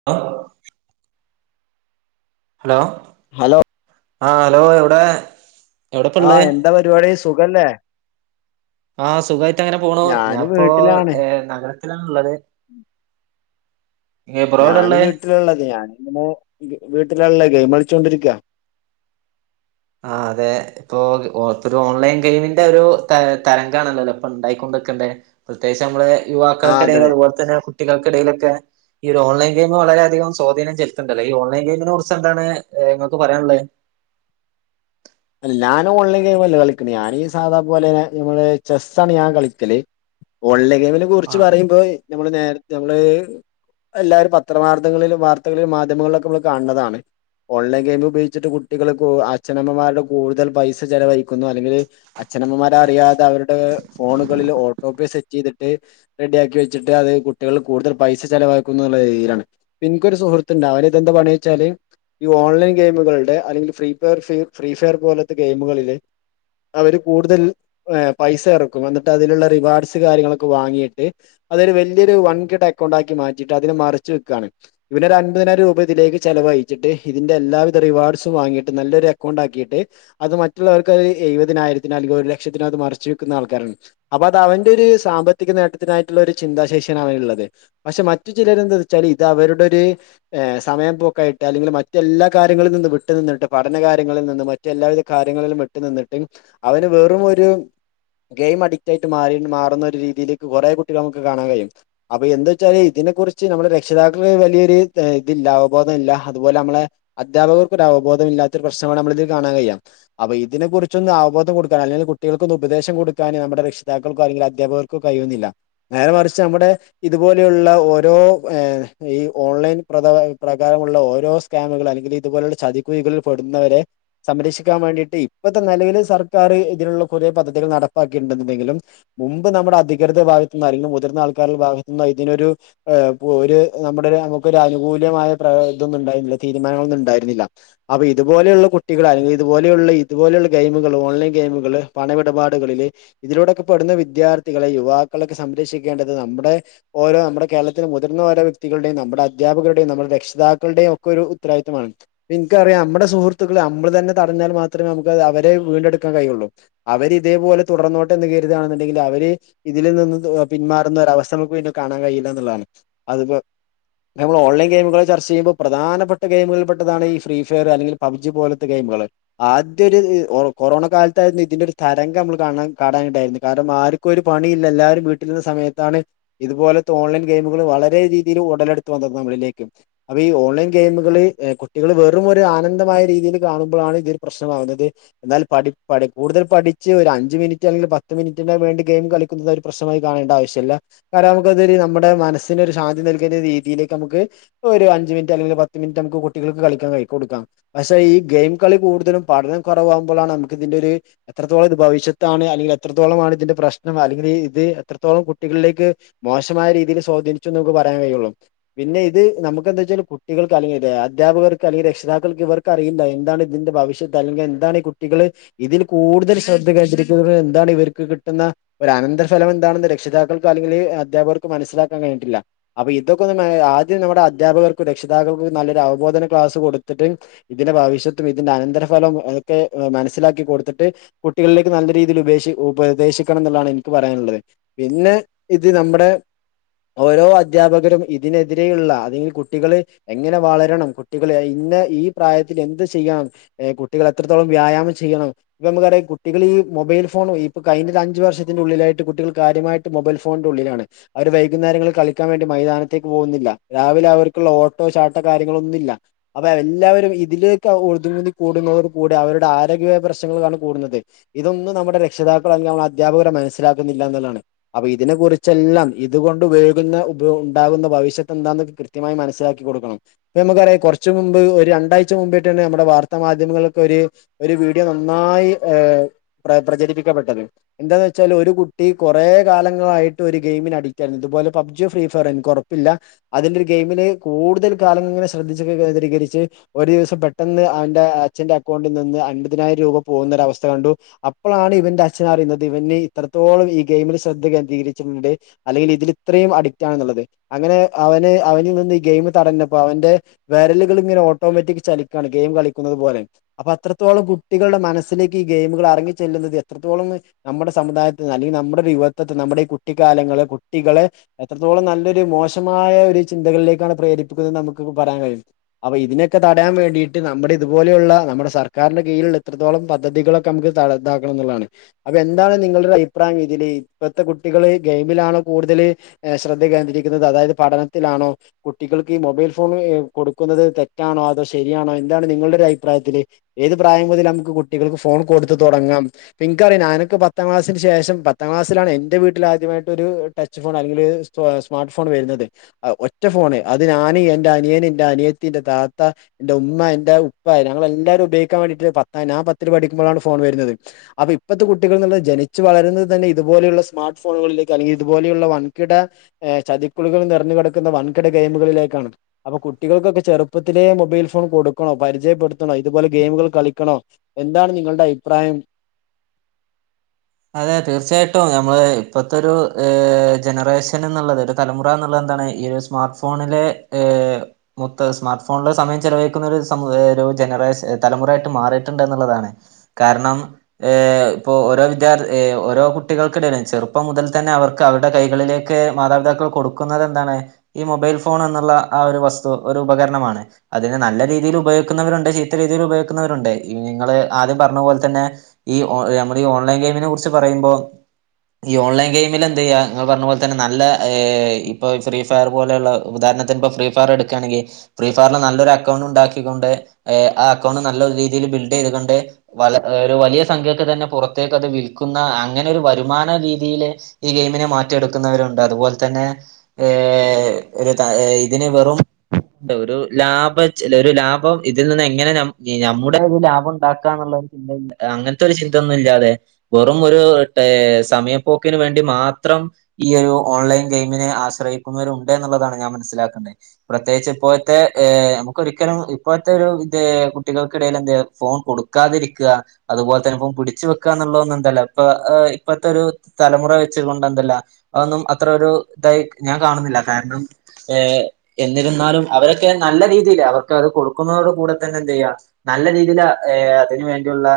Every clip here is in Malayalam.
[inaudible] ഹലോ. ഹലോ... ആ ഹലോ എവിടെ? ആഹ എവിടെപ്പള്ളേ എന്താ പരിപാടി, സുഖല്ലേ? ആഹ സുഖമായിട്ട അങ്ങനെ പോണു, ഞാന് ഞാൻപ്പോ വീട്ടിലാണ് നഗര- ണള്ളത്. ബ്രോ ഞൻ എവിടെള്ളേ വീട്ടിലുള്ളത്, ഞാന് ഇങ്ങനെ വീട്ടിലുള്ള ഗെയിം- കളിച്ചോണ്ടിരിക്കുവ. ആഹാ അതെ. ഇപ്പോ, ഇപ്പ ഓൺലൈൻ- ഗെയിമിന്റെ ഒരു തരംഗാണല്ലോല്ലോ, ഇപ്പോ ഉണ്ടായിക്കൊണ്ട് വക്കണ്ടേ. പ്രത്യേകിച്ച് നമ്മള്- ആ യുവാക്കൾക്കിടയിൽ, അതെ അതുപോലെ തന്നെ കുട്ടികൾക്കിടയിലൊക്കെ. ഈ ഓൺലൈൻെയിം വളരെധികം സ്വാധീനം ചെുണ്ടല്ല, ഓൺലൈൻ ഗയിമിനെ കുറി എന്താണ്ങ്ങൾക്ക് പറയാനുള്ളത്? അ ഞാൻ ഓൺലൈൻ ഗെയിം- അല്ലേ കളിക്കണ, ഞാനീ ഈ സാധപോലെന്ന ഞമ്മള് ചെസ്സണ് ഞാൻ കളിക്കല്. ഓൺലൈൻ ഗെയിമിനെ കുറിച്ച് ആ പറയുമ്പോ, നമ്മള് നേരത്തെ നമ്മള്, എല്ലാവരും പത്രവാർത്തങ്ങളിലും വാർത്തകളിലും, മാധ്യമങ്ങളിലൊക്കെ നമ്മൾ- കാണതാണ്. ഓൺലൈൻ ഗെയിം ഉപയോഗിച്ചിട്ട്, കുട്ടികൾക്ക് അച്ഛനമ്മമാരുടെ കൂടുതൽ പൈസ ചലവഴിക്കുന്നു. അല്ലെങ്കിൽ, അച്ഛനമ്മമാര അറിയാതെ അവരുടെ ഫോണുകളിൽ ഓട്ടോ പെ സെറ്റ് ചെയ്തിട്ട്- റെഡിയാക്കി വെച്ചിട്ട് അത് കുട്ടികൾ കൂടുതൽ പൈസ ചെിലവാക്കുള്ള രീതിയിലാണ്. പിനിക്കൊരു സുഹൃത്തുഉണ്ട് അവര് ഇത് എന്താണച്ചാല്. ഈ ഓൺലൈൻ ഗെയിമുകളുടെ, അല്ലെങ്കിൽ ഫ്രീ ഫെയർ, ഫ്രീ ഫയർ പോലത്തെ ഗെയിമുകളില്- അവര് കൂടുതൽ പൈസ ഇറക്കും, എന്നിട്ട് അതിലുള്ള റിവാർഡ്സ് കാര്യങ്ങളൊക്കെ വാങ്ങിയിട്ട്. അതൊരു വലിയൊരു വൺകിട- അക്കൗണ്ടാക്കി മാറ്റിയിട്ട് അതിനെ മറിച്ചു വെക്കുകയാണ്. ഇവന ഒരു അൻപതിനായിരം രൂപ ഇതിലക്ക് ചലവഴച്ചി ഇതിന്റെ എല്ലാവിധ റിവാർഡ്സും വങ്ങിയിട്ട്, നല്ലൊ അക്കൗണ്ട് ആക്കിയിട്ട്, അത് മറ്റുള്ളവർക്ക് അത്- എഴുപതിനായിരത്തിനോ, അല്ലെങ്കിൽ ഒരു ലക്ഷത്തിനോ, അത് മറിച്ച് വെക്കുന്ന- ആൾക്കാരാണ്. അപ്പൊ അത് അവന്റെ ഒരു സാമ്പത്തിക നേട്ടത്തിനായിട്ടുള്ള- ഒരു ചിന്താശേഷിയാണ് അവന ഉള്ളത്. പക്ഷെ മറ്റു ചിലരെന്താ വെച്ചാല്, ഇത് അവരുടെ ഒര് - സമയ പൊക്കായിട്ട് അല്ലെങ്കിൽ, മറ്റെല്ലാ കാര്യങ്ങളിൽ നിന്നും വിട്ടു, നിന്നിട്ട് പഠന കാര്യങ്ങളിൽ നിന്ന്- എല്ലാവിധ കാര്യങ്ങളിലും ഇട്ട്- നിന്നിട്ടും അവന് വെറും ഒരു- ഗെയിം അഡിക് ആയിട്ട് മാറി, മാറുന്ന ഒരു രീതിയിലേക്ക് കുറെ- കുട്ടികൾ നമു കാണാൻ കഴിയും. അപ്പൊ എന്ത വച്ചാല് ഇതിനെ കുറിച്ച് നമ്മള് രക്ഷിതാക്കൾക്ക്, വലിയൊരു ഇത് ഇല്ല, അവബോധം ഇല്ല, അതുപോലെ നമ്മളെ- അധ്യാപകർക്ക് ഒരു അവ ബോധ മല്ലാത്ത പ്രശ്നമാണ് കാണാൻ കഴിയാ. അപ്പോ ഇതിനെ കുറിച്ചൊന്ന്, അവബോധം കൊടുക്കൻ അല്ലെങ്ക കുട്ടികൾക്കൊന്ന് ഉപദേശം- കൊക്കാന് നമ്മ രക്ഷിക്കക്കോ അല്ലെങ്ക അധ്യാപർ കഴിയുന്നില്ല. നേരെ മറിച്ച് നമ്മുടെ- ഇതുപോലെയുള്ള ഓരോ, ഈ ഓൺലൈൻ പ്രകാരമുള്ള ഓരോ- ക്യാമുകൾ, അല്ലെങ്കിൽ ഇതുപോലുള്ള ചതികുഴികളിൽ പെടുന്നവരെ- സംരക്ഷിക്കാൻ വേണ്ടീട്ട് ഇപ്പത്തെ നിലവിൽ സർക്കാറ് ഇതിന്ള്ള കൊറേ പദ്ധതികൾ നടപ്പാക്കിട്ടണ്ടന്ന് ഇണ്ടെങ്കിലും മുമ്പ് നമ്മുടെ അധികൃത ഭാഗത്തുന്ന് അല്ലെങ്കിൽ മുതിർന്ന ആൾക്കാരുടെ ഭാഗത്തു നിന്ന് ഇതിനൊരു ഒര് നമ്മുടെ നമുക്കൊരു അനുകൂലമായ പ്ര ഇതൊന്നും ഉണ്ടായിര്ന്നില്ല തീരുമാനങ്ങളൊന്നും ഇണ്ടായിര്ന്നില്ല അപ ഇതുപോലെയുള്ള കു കുട്ടികള് അല്ലെ ഇതുപോലെയുള്ള ഇതുപോലെയുള്ള ഗെയിമുകള് ഓൺലൈൻ ഗെയിമുകള് പണ ഇടപാടുകളില് ഇതിലൂടെക്ക പെടുന്ന വിദ്യാർത്ഥികളെ യുവാക്കളൊക്ക സംരക്ഷിക്കേണ്ടത് നമ്മ്ടെ ഓരോ നമ്മുടെ കേരളത്തിലെ മുതിർന്ന ഓരോ വ്യക്തികളുടെയും നമ്മുടെ അധ്യാപകരുടെയും നമ്മുടെ രക്ഷിതാക്കളുടെയും ഒക്കെ ഒരു ഉത്തരവാദിത്തമാണ് ഇൻക്ക് അറിയാ നമ്മുടെ സുഹൃത്തുക്കള് നമ്മള് തന്നെ തടഞ്ഞാൽ മാത്രമേ നമുക്ക് അവരെ വീണ്ടെടുക്കാൻ കഴിയുള്ളു അവര് ഇതേപോലെ തുടർന്നോട്ടെ എന്ന് കരുതാണെന്നുണ്ടെങ്കിൽ അവര് ഇതിൽ നിന്ന് പിന്മാറുന്ന ഒരവസ്ഥ നമുക്ക് പിന്നെ കാണാൻ കഴിയില്ല എന്നുള്ളതാണ് അതിപ്പോ നമ്മള് ഓൺലൈൻ ഗെയിമുകൾ ചർച്ച ചെയുമ്പോൾ പ്രധപ്പെട്ട ഗെയിമുകളിൽ പെട്ടതാണ് ഈ ഫ്രീ ഫയർ അല്ലെങ്കിൽ പബ് ജി പോലത്തെ ഗെയിമകള് ആദ്യ ഒരു കൊറോണ കാലത്തായിരുന്നു ഇതിന്റെ ഒരു തരംഗം നമ്മൾ കാണാൻ കാണാണ്ടായിരുന്ന കാരണം ആര് ക്കും ഒരു പണില്ല എല്ലാരും വീട്ടിലിരുന്ന സമയത്താണ് ഇതുപോലത്ത ഓൺലൈൻ ഗെയിമുകൾ വളരെ രീതിയിൽ ഉടലെടുത്തു വന്നത് നമ്മളിലേക്ക് അപ്പൊ ഈ ഓൺലൈൻ ഗെയിമുകള് കുട്ടികൾ വെറും ഒരു ആനന്ദമായി രീതീല് കാണുമ്പളാണ് ഇതൊരു പ്രശ്നമാകുന്നത് എന്നാൽ പഠി കൂടുതൽ പഠിച്ച് ഒരു അഞ്ച് മിനിറ്റ് അല്ലെങ്കില് പത്ത് മിനിറ്റിന് വേണ്ടി ഗെയിം കളി- ക്കുന്നതൊര് പ്രശ്നമായി കാണേണ്ട ആവശ്യല്ല കാരം നമ്മക്കത് നമ്മടെ മനസ്സിനൊരു ശാന്തി നൽകുന്ന രീതിയിലേക്ക് ഞമ്മക്ക് ഒരു അഞ്ച് മിനിറ്റ് അല്ലെങ്കിലാ പത്ത് മിനിറ്റ് നമുക്ക് കുട്ടികൾക്ക് കളിക്കാൻ കയ്യി കൊടുക്കാം പക്ഷെ ഈ ഗെയിം കളി കൂടുതലും പഠനം കൊറവാവ്മ്പളാണ് നമ്മക്ക് ഇതിന്റൊര് എത്രത്തോളം ഇത് ഭവിഷത്താണ് അല്ലെങ്കി എത്രത്തോളമാണ് ഇതിന്റെ പ്രശ്നം അല്ലെങ്കിൽ ഇത് എത്രത്തോളം കുട്ടികളിലേക്ക് മോശമായ രീതീല് സ്വാധീനിച്ചു നമക്ക് പറയാൻ കയ്യൊള്ളു പിന്നെ ഇത് നമക്ക് എന്താ വെച്ചാല് കുട്ടികൾക്ക് അല്ലെങ്കി അധ്യാപകർക്ക് അല്ലെങ്കി രക്ഷിതാക്കൾക്ക് ഇവർ ഇൻക്ക് അറിയില്ല എന്താണ് ഇതിന്റെ ഭവിഷ്യത്ത് അല്ലെങ്കി എന്താണ് ഈ കുട്ടികള് ഇതിൽ കൂടുതൽ ശ്രദ്ധ കേന്ദ്രരിക്കുന്നത് എന്താണ് ഇവർക്ക് കിട്ടുന്ന ഒരു അനന്തരഫലം എന്താണെന്ന് രക്ഷിതാക്കൾക്ക് അല്ലെങ്കിൽ അധ്യപകർക്ക് മനസ്സിലാക്കാൻ കഴിഞ്ഞിട്ടില്ല അപ്പൊ ഇതൊക്ക ഒന്ന് ആദ്യം നമ്മടെ അധ്യാപകർക്കും രക്ഷിതാക്കൾക്കും നല്ലൊരു അവ്ബോധന ക്ലാസ് കൊട്ത്ത്ട്ട് ഇതിന്റെ ഭാവിശത്തും ഇതിന്റെ അനന്തരഫലവും അതൊക്കെ മനസ്സിലാക്കി കൊടുത്തിട്ട് കുട്ടികളിലേക്ക് നല്ല രീതില് ഉപേശി ഉപദേശിക്കണം ന്ന്ള്ളതാണ് എൻക്ക് പറയാള്ളത് പിന്ന ഇത് നമ്മടെ ഓരോ അദ്ധ്യാപകരും ഇതിനെതിരെയുള്ള അല്ലെങ്കിൽ കുട്ടികള് എങ്ങനെ വളരണം കുട്ടികളെ ഇന്ന ഈ പ്രായത്തില് എന്ത് ചെയ്യണം ഏഹ് കുട്ടികള് എത്രത്തോളം വ്യായാമം ചെയ്യ്ണു ഇപ്പൊ നമുക്കറിയ കുട്ടികള് ഈ മൊബൈൽ ഫോണും ഇപ്പ കഴിഞ്ഞൊരു അഞ്ച് വർഷത്തിന്റെ ഉള്ളിലായിട്ട് കുട്ടികൾ കാര്യമായി ട്ട് മൊബൈൽ ഫോണിന്റെ ഉള്ളിലാണ് അവർ വൈകുന്നേരങ്ങളിൽ കളിക്കാൻ വേണ്ടി മൈതാനത്തേക്ക് പോകുന്നില്ല രാവിലെ അവർക്കുള്ള ഓട്ടോ ചാട്ടോ കാര്യങ്ങളൊന്നില്ല അപ എല്ലാവരും ഇതിലേക്ക് ഓടുന്നത് കൂടുന്നവര് കൂട അവരുടെ ആരോഗ്യപരമായ പ്രശ്നങ്ങൾ കാരണം കൂടുന്നത് ഇതൊന്നും നമ്മുടെ രക്ഷിതാക്കൾ അല്ലെങ്കി അധ്യാപകര് മനസ്സിലാക്ക്ന്നില്ല എന്ന്ള്ളതാണ് അപ്പ ഇതിനെ കുറിച്ചെല്ലാം ഇതുകൊണ്ട് ഉപയോഗികുന്ന ഉപ ഇണ്ടാക്ന്ന ഭവിഷത്ത് എന്താന്ന് കൃ കൃത്യമായി മനസ്സിലാക്കി കൊട്ക്കണം ഇപ്പ ഞമ്മക്കറിയ കൊറ്ച്ച് മുമ്പ് ഒര് രണ്ടാഴ് ച്ച മുമ്പെറ്റേണ് നമ്മടെ വാർത്താ മാധ്യമങ്ങൾക്കൊര് വീഡിയോ നന്നായി ഏഹ് പ്ര പ്രചരിപ്പിക്കപ്പെട്ടത് എന്താന്ന് വെച്ചാല് ഒരു കുട്ടി കൊറേ കാലങ്ങളായിട്ട് ഒരു ഗെയിമിന് അഡിറ്റായിരുന്നു ഇതുപോലെ പബ് ജി ഫ്രീ ഫയർ ഇൻക്ക് ഒറപ്പില്ല അതിന്റെ ഒരു ഗെയിമില് കൂടുതൽ കാലം ഇങ്ങനെ ശ്രദ്ധിച്ചൊക്ക കേന്ദ്രീകരിച്ച് ഒരു ദിവസം പെട്ടെന്ന് അവന്റെ അച്ഛന്റെ അക്കൗണ്ടി നിന്ന് അൻപതിനായിരം രൂപ പോകുന്ന ഒരവസ്ഥ കണ്ടു അപ്പളാണ് ഇവന്റെ അച്ഛൻ അറിയുന്നത് ഇവന്ന് ഇത്രത്തോളം ഈ ഗെയിമിൽ ശ്രദ്ധ കേന്ദ്രകരിച്ചിട്ടുണ്ട് അല്ലെങ്കിൽ ഇതില് ഇത്രീം അഡിക്റ്റാണ്ന്ന്ള്ളത് അങ്ങനെ അവന് അവനിൽ നിന്ന് ഈ ഗെയിം തടഞ്ഞപ്പോ അവന്റെ വരലുകൾ ഇങ്ങനെ ഓട്ടോമാറ്റിക് ചലിക്കാണ് ഗെയിം കളിക്കുന്നത് പോലെ അപ്പൊ അത്രത്തോളം കുട്ടികളുടെ മനസ്സിലേക്ക് ഈ ഗെയിമുകൾ അറങ്ങി ചെല്ലുന്നത് എത്രത്തോളന്ന് നമ്മുടെ സമുദായത്തില് അല്ലെങ്കിൽ നമ്മുടെ ഒരു യുവത്തതിൽ നമ്മുടെ ഈ കുട്ടിക്കാലങ്ങള് കുട്ടികള് എത്രത്തോളം നല്ലൊരു മോശമായ ഒരു ചിന്തകളിലേക്കാണ് പ്രേരിപ്പിക്കുന്നത് നമുക്ക് ഇപ്പൊ പറയാൻ കഴിയും അപ്പൊ ഇതിനൊക്കെ തടയാൻ വേണ്ടിയിട്ട് നമ്മുടെ ഇതുപോലെയുള്ള നമ്മുടെ സർക്കാന്റെ കീഴിൽ എത്രത്തോളം പദ്ധതികളൊക്കെ നമുക്ക് ത തണതാക്കണം എന്നുള്ളതാണ് അപ്പൊ എന്താണ് നിങ്ങളുടെ ഒരു അഭിപ്രായം ഇതില് ഇപ്പഴത്തെ കുട്ടികള് ഗെയിമിലാണോ കൂടുതല് ശ്രദ്ധ കേന്ദ്രീക്കരിക്കുന്നത് അതായത് പഠനത്തിലാണോ കുട്ടികൾക്ക് ഈ മൊബൈൽ ഫോൺ കൊടുക്കുന്നത് തെ തെറ്റാണോ അതോ ശരിയാണോ എന്താണ് നിങ്ങളുടെ ഒരു അഭിപ്രായത്തില് ഏത് പ്രായം മുതല് നമുക്ക് കുട്ടികൾക്ക് ഫോൺ കൊടുത്ത് തുടങ്ങാം പിൻക്കറിയോ ഞാനൊക്കെ പത്താം ക്ലാസ്സിന് ശേഷം പത്താം ക്ലാസ്സിലാണ് എന്റെ വീട്ടില് ആദ്യമായിട്ട് ഒരു ടച്ച് ഫോൺ അല്ലെങ്കില് സ്മാർട്ട് ഫോൺ വരുന്നത് ഒറ്റ ഫോണ് അത് ഞാന് എന്റെ അനിയന് എന്റെ അനിയത്തിന്റെ താ ഇത്താ എന്റെ ഉമ്മ എന്റെ ഉപ്പാ ഞങ്ങളെല്ലാരും ഉപയോഗിക്കാൻ വേണ്ടിട്ട് പത്താ ഞാൻ പത്തില് പഠിക്കുമ്പോഴാണ് ഫോൺ വരുന്നത് അപ്പൊ ഇപ്പഴത്തെ കുട്ടികൾ എന്നുള്ള ജനിച്ചു വളരുന്നത് തന്നെ ഇതുപോലെയുള്ള സ്മാർട്ട് ഫോണുകളിലേക്ക് അല്ലെങ്കിൽ ഇതുപോലെയുള്ള വൻകിട ചതിക്കുളികൾ നിറഞ്ഞ കിടക്കുന്ന വൻകിട ഗെയിമുകളിലേക്കാണ് അപ്പൊ കുട്ടികൾക്കൊക്കെ ചെറുപ്പ ഇപ്പത്തിലെ മൊബൈൽ ഫോൺ കൊടുക്കണോ പരിചയപ്പെടുത്തണോ ഇതുപോലെ ഗെയിമുകൾ കളിക്കണോ എന്താണ് നിങ്ങളുടെ അഭിപ്രായം അതെ തീർച്ചയായിട്ടും നമ്മള് ഇപ്പഴത്തെ ഒരു ജനറേഷൻ എന്നുള്ളത് ഒരു തലമുറ എന്നുള്ളത് എന്താണ് ഈ ഒരു സ്മാർട്ട് ഫോണിലെ മൊത്തം സ്മാർട്ട് ഫോണിലെ സമയം ചിലവഴിക്കുന്ന ഒരു സമൂഹ ഒരു ജനറേഷ തലമുറയായിട്ട് മാറിയിട്ടുണ്ട് എന്നുള്ളതാണ് കാരണം ഏയ് ഇപ്പോ ഓരോ ഓരോ കുട്ടികൾക്കിടയിലും ചെറുപ്പം മുതൽ തന്നെ അവർക്ക് അവരുടെ കൈകളിലേക്ക് മാതാപിതാക്കൾ കൊടുക്ക നോക്കുന്നത് എന്താണ് ഈ മൊബൈൽ ഫോൺ എന്നുള്ള ആഹ് ഒരു വസ്തു ഒരു ഉപകരണമാണ് അതിനെ നല്ല രീതിയിൽ ഉപയോഗിക്കുന്നവരുണ്ട് ചീത്ത രീതിയിൽ ഉപയോഗിക്കുന്നവരുണ്ട് നിങ്ങള് ആദ്യം പറഞ്ഞ പോലെ തന്നെ ഈ ഓ നമ്മുടെ ഈ ഓൺലൈൻ ഗെയിമിനെ കുറിച്ച് പറയുമ്പോൾ ഈ ഓൺലൈൻ ഗെയിമില് എന്തെയാ നിങ്ങള് പറഞ്ഞ പോലെ തന്നെ നല്ല ഇപ്പൊ ഫ്രീ ഫയർ പോലെയുള്ള ഉദാഹരണത്തിന് ഇപ്പം ഫ്രീ ഫയർ എടുക്കയാണെങ്കി ഫ്രീ ഫയറിൽ നല്ലൊരു അക്കൗണ്ട് ഉണ്ടാക്കിക്കൊണ്ട് ആഹ് അക്കൗണ്ട് നല്ല രീതിയിൽ ബിൽഡ് ചെയ്തുകൊണ്ട് [unintelligible] ഒരു വലിയ സംഖ്യക്കൊ തന്നെ പുറത്തേക്ക് അത് വിൽ വിൽക്കുന്ന അങ്ങനെ ഒരു വരുമാന രീതിയില് ഈ ഗെയിമിനെ മാറ്റിയെടുക്കുന്നവരുണ്ട് അതുപോലെ തന്നെ ഏഹ് ഒരു ഇതിന് വെറും ഒരു ലാഭം ഒരു ലാഭം ഇതിൽ നിന്ന് എങ്ങനെ നമ്മുടെ ഇത് ലാഭം ഉണ്ടാക്കാ എന്നുള്ളത് അങ്ങനത്തെ ഒരു ചിന്തൊന്നും ഇല്ലാതെ വെറും ഒരു ടേ സമയപ്പോക്കിന് വേണ്ടി മാത്രം ഈ ഒരു ഓൺലൈൻ ഗെയിമിനെ ആശ്രയിക്കുന്നവരുണ്ട് എന്നുള്ളതാണ് ഞാൻ മനസ്സിലാക്കുന്നേ പ്രത്യേകിച്ച് ഇപ്പോഴത്തെ ഏയ്‌ നമുക്കൊരിക്കലും ഇപ്പോഴത്തെ ഒരു ഇത് കുട്ടികൾക്കിടയില് എന്ത് ഫോൺ കൊടുക്കും കൊടുക്കാതിരിക്കുക അതുപോലെ തന്നെ ഇപ്പം പിടിച്ചു വെക്കാ എന്നുള്ളത് എല്ല ഇപ്പൊ ഇപ്പഴത്തെ ഒരു തലമുറ വെച്ചുകൊണ്ട് എന്തെല്ലാം അതൊന്നും അത്ര ഒരു ഇതായി ഞാൻ കാണുന്നില്ല കാരണം ഏ എന്നിരുന്നാലും അവരൊക്കെ നല്ല രീതിയിയില് അവർക്ക് അത് കൊടുക്കുന്നതോട് കൂടെ തന്നെ എന്ത് ചെയ്യാ നല്ല രീതിയില് അതിന് വേണ്ടിയുള്ള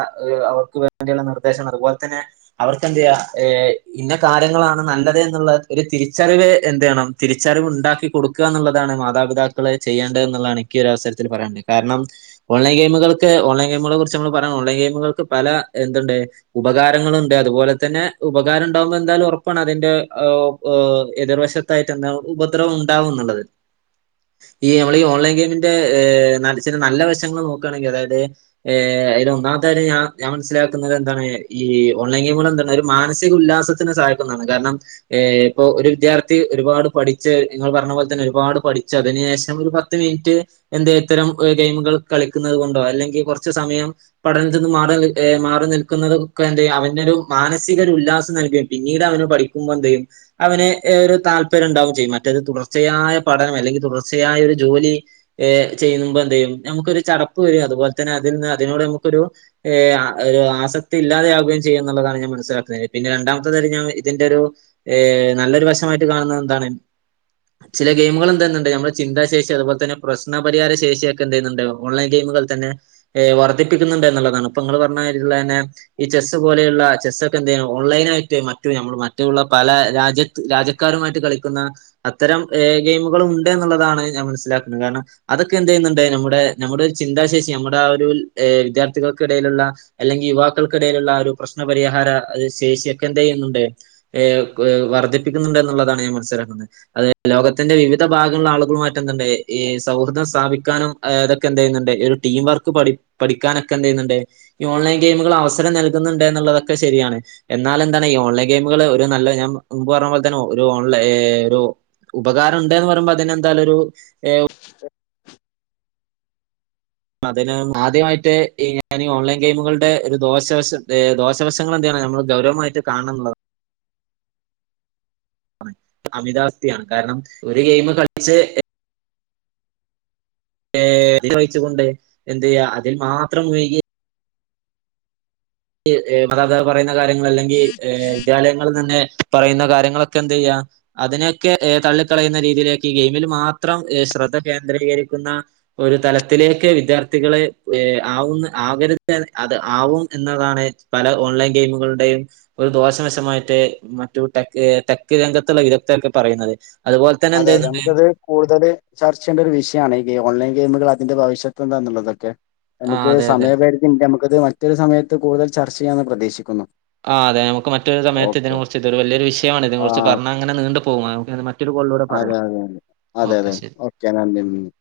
അവർക്ക് വേണ്ടിയുള്ള നിർദ്ദേശം അതുപോലെ തന്നെ അവർക്ക് എന്തെയാ ഏഹ് ഇന്ന് കാര്യങ്ങളാണ് നല്ലത് എന്നുള്ള ഒരു തിരിച്ചറിവ് എന്ത് ചെയ്യണം തിരിച്ചറിവ് ഉണ്ടാക്കി കൊടുക്കുക എന്നുള്ളതാണ് മാതാപിതാക്കള് ചെയ്യേണ്ടത് എന്നുള്ളേ എനിക്ക് ഒരു അവസരത്തിൽ പറയാനത് കാരണം ഓൺലൈൻ ഗെയിമുകൾക്ക് ഓൺലൈൻ ഗെയിമുകളെ കുറിച്ച് നമ്മള് പറയാം ഓൺലൈൻ ഗെയിമുകൾക്ക് പല എന്തുണ്ട് ഉപകാരങ്ങളുണ്ട് അതുപോലെ തന്നെ ഉപകാരം ഉണ്ടാകുമ്പോൾ എന്തായാലും ഉറപ്പാണ് അതിന്റെ എതിർവശത്തായിട്ട് എന്താണ് ഉപദ്രവം ഉണ്ടാവും എന്നുള്ളത് ഈ നമ്മള് ഈ ഓൺലൈൻ ഗെയിമിന്റെ ഇച്ചിരി നല്ല വശങ്ങള് നോക്കുകയാണെങ്കിൽ അതായത് ഏഹ് അതിൽ ഒന്നാമത്തെ കാര്യം ഞാൻ ഞാൻ മനസ്സിലാക്കുന്നത് എന്താണ് ഈ ഓൺലൈൻ ഗെയിമുകൾ എന്താണ് ഒരു മാനസിക ഉല്ലാസത്തിന് സഹായക്കുന്നാണ് കാരണം ഇപ്പൊ ഒരു വിദ്യാർത്ഥി ഒരുപാട് പഠിച്ച് നിങ്ങൾ പറഞ്ഞ പോലെ തന്നെ ഒരുപാട് പഠിച്ചു അതിനു ശേഷം ഒരു പ പത്ത് മിനിറ്റ് എന്താ ഇത്തരം ഗെയിമുകൾ കളിക്കുന്നത് കൊണ്ടോ അല്ലെങ്കിൽ കൊറച്ച് സമയം പഠനത്തി നിന്ന് മാറി മാറി നിൽക്കുന്നതും ക്കെന്തേ അവനൊരു മാനസിക ഒരു ഉല്ലാസം നൽകും പിന്നീട് അവന് പഠിക്കുമ്പോൾ എന്ത ചെയ്യും അവന് ഒരു താല്പര്യം ഉണ്ടാവുകയും ചെയ്യും മറ്റേത് തുടർച്ചയായ പഠനം അല്ലെങ്കിൽ തുടർച്ചയായ ഒരു ജോലി ഏ ചെയ്യുമ്പോ എന്ത് ചെയ്യും നമുക്കൊരു ചടപ്പ് വരും അതുപോലെ തന്നെ അതിൽ നിന്ന് അതിനോട് നമുക്കൊരു ഏയ് ഒരു ആസക്ത് ഇല്ലാതെയാവുകയും ചെയ്യും എന്നുള്ളതാണ് ഞാൻ മനസ്സിലാക്കുന്നത് പിന്നെ രണ്ടാമത്തെത ഞാൻ ഇതിന്റെ ഒരു ഏയ് നല്ലൊരു വശമായിട്ട് കാണുന്നത് എന്താണ് ചില ഗെയിമുകൾ എന്തെന്നണ്ട് നമ്മള് ചിന്താശേഷി അതുപോലതന്നെ പ്രശ്നപരിഹാര ശേഷിയൊക്കെ എന്ത്‌ചെയ്യുന്നുണ്ട്‌ ഓൺലൈൻ ഗെയിമുകൾ തന്നെ ഏ വർധിപ്പിക്കുന്നുണ്ട് എന്നുള്ളതാണ് അപ്പൊ നിങ്ങൾ പറഞ്ഞള്ളെനെ ഈ ചെസ്സ് പോലുള്ള ചെസ്സ്ക്കെന്ത ഓൺലൈന ആയിട്ട് മറ്റു നമ്മൾ മറ്റുള്ള പല രാജ്യ രാജക്കാരുമായിട്ട് കളിക്കുന്ന അത്തരം ഗെയിമുകളും ഉണ്ട് എന്നുള്ളതാണ് ഞാൻ മനസ്സിലാക്കുന്നത് കാരണം അതൊക്കെ എന്ത് ചെയ്യുന്നുണ്ട് നമ്മുടെ നമ്മുടെ ചിന്താശേഷി നമ്മുടെ ആഹ് ഒരു വിദ്യാർത്ഥികൾക്കിടയിലുള്ള അല്ലെങ്കിൽ യുവാക്കൾക്കിടയിലുള്ള ഒരു പ്രശ്നപരിഹാര ശേഷിയക്കെ എന്ത ചെയ്യുന്നുണ്ട് ഏ വർധിപ്പിക്കുന്നുണ്ട് എന്നുള്ളതാണ് ഞാൻ മനസ്സിലാക്കുന്നത് അത ലോകത്തിന്റെ വിവിധ ഭാഗങ്ങളുള്ള ആളുകള്മായിട്ട് എന്തുണ്ട് ഈ സൗഹൃദം സ്ഥാപിക്കാനും അതൊക്കെ എന്ത്‌ ചെയ്യുന്നുണ്ട് ഒരു ടീം വർക്ക് പഠിക്കാനൊക്കെ എന്ത ചെയ്യുന്നുണ്ട് ഈ ഓൺലൈൻ ഗെയിമുകൾ അവസ് അവസരം നൽകുന്നുണ്ട് എന്നുള്ളതൊക്കെ ശരിയാണ് എന്നാല എന്താണ് ഈ ഓൺലൈൻ ഗെയിമുകള് ഒരു നല്ല ഞാൻ മുമ്പ് പറഞ്ഞ പോലെ തന്നെ ഒരു ഓൺല ഒരു ഉപകാരം ഉണ്ടന്ന് പറയുമ്പോൾ അതിനെന്താല ഒരു [unintelligible] അതിന് ആദ്യമായിട്ട് ഞാൻ ഈ ഓൺലൈൻ ഗെയിമുകളുടെ ഒരു ദോഷവശത്ത ദോശ് ശവശങ്ങൾ എന്തയ്യണം നമ്മൾ ഗൗരമായിട്ട് കാണണമെന്നുള്ളതാ അമിതാവസ്തിയാണ് കാരണം ഒരു ഗെയിംകളിച്ച് ഏയ് വഹിച്ച് കൊണ്ട് എന്ത് ചെയ്യ അതിൽ മാത്രം മുഴുകി താതാർ പറയുന്ന കാര്യങ്ങൾ അല്ലെങ്കിൽ വിദ്യാലയങ്ങ തന്നെ പറയുന്ന കാര്യങ്ങളൊക്കെ എന്ത ചെയ്യാ അതിനൊക്കെ തള്ളിക്കളയുന്ന രീതിയിലേക്ക് ഈ ഗെയിമിൽ മാത്രം ശ്രദ്ധ കേന്ദ്രീകരിക്കുന്ന ഒരു തലത്തിലേക്ക് വിദ്യാർത്ഥികളെ ഏ ആവുന്ന ആകരുത് അത് ആവും എന്നതാണ് പല ഓൺലൈൻ ഗെയിമുകളുടെയും ഒരു ദോഷവശമായിട്ട് മറ്റു ടെക്ക് ടെക്ക് രംഗത്തുള്ള വിദഗ്ധർക്കെ പറയുന്നത് അതുപോലെ തന്നെ എന്ത് അതെ അതെ ചെയ്യുന്നുണ്ട് നമുക്കത് കൂടുതൽ ചർച്ച ചെയ്യേണ്ട ഒരു വിഷയാണ് ഈ ഓൺലൈൻ ഗെയിമുകൾ അതിന്റെ ഭവിഷ്യത്ത് എന്താന്നുള്ളതൊക്കെ ആ നമുക്ക് അതെ അതെ സമയപരിധിണ്ട് നമുക്കത് മറ്റൊരു സമയത്ത് കൂടുതൽ ചർച്ച ചെയ്യാന്ന് പ്രതീക്ഷിക്കുന്നു ആഹ് അതെ നമുക്ക് മറ്റൊര് സമയത്ത് ഓക്കെ ഇതിന ഓക്കെ കുറിച്ച്തൊരു വലിയരു വിശയമാണ് ഇതിനെ കുറിച്ച് ആഹ് പറഞ്ഞങ്ങനീണ്ട് പോവും മ അതെ അതെ അതെ അതെ അതെ ശരി ഓക്കെ നന്ദി യുണ്ട്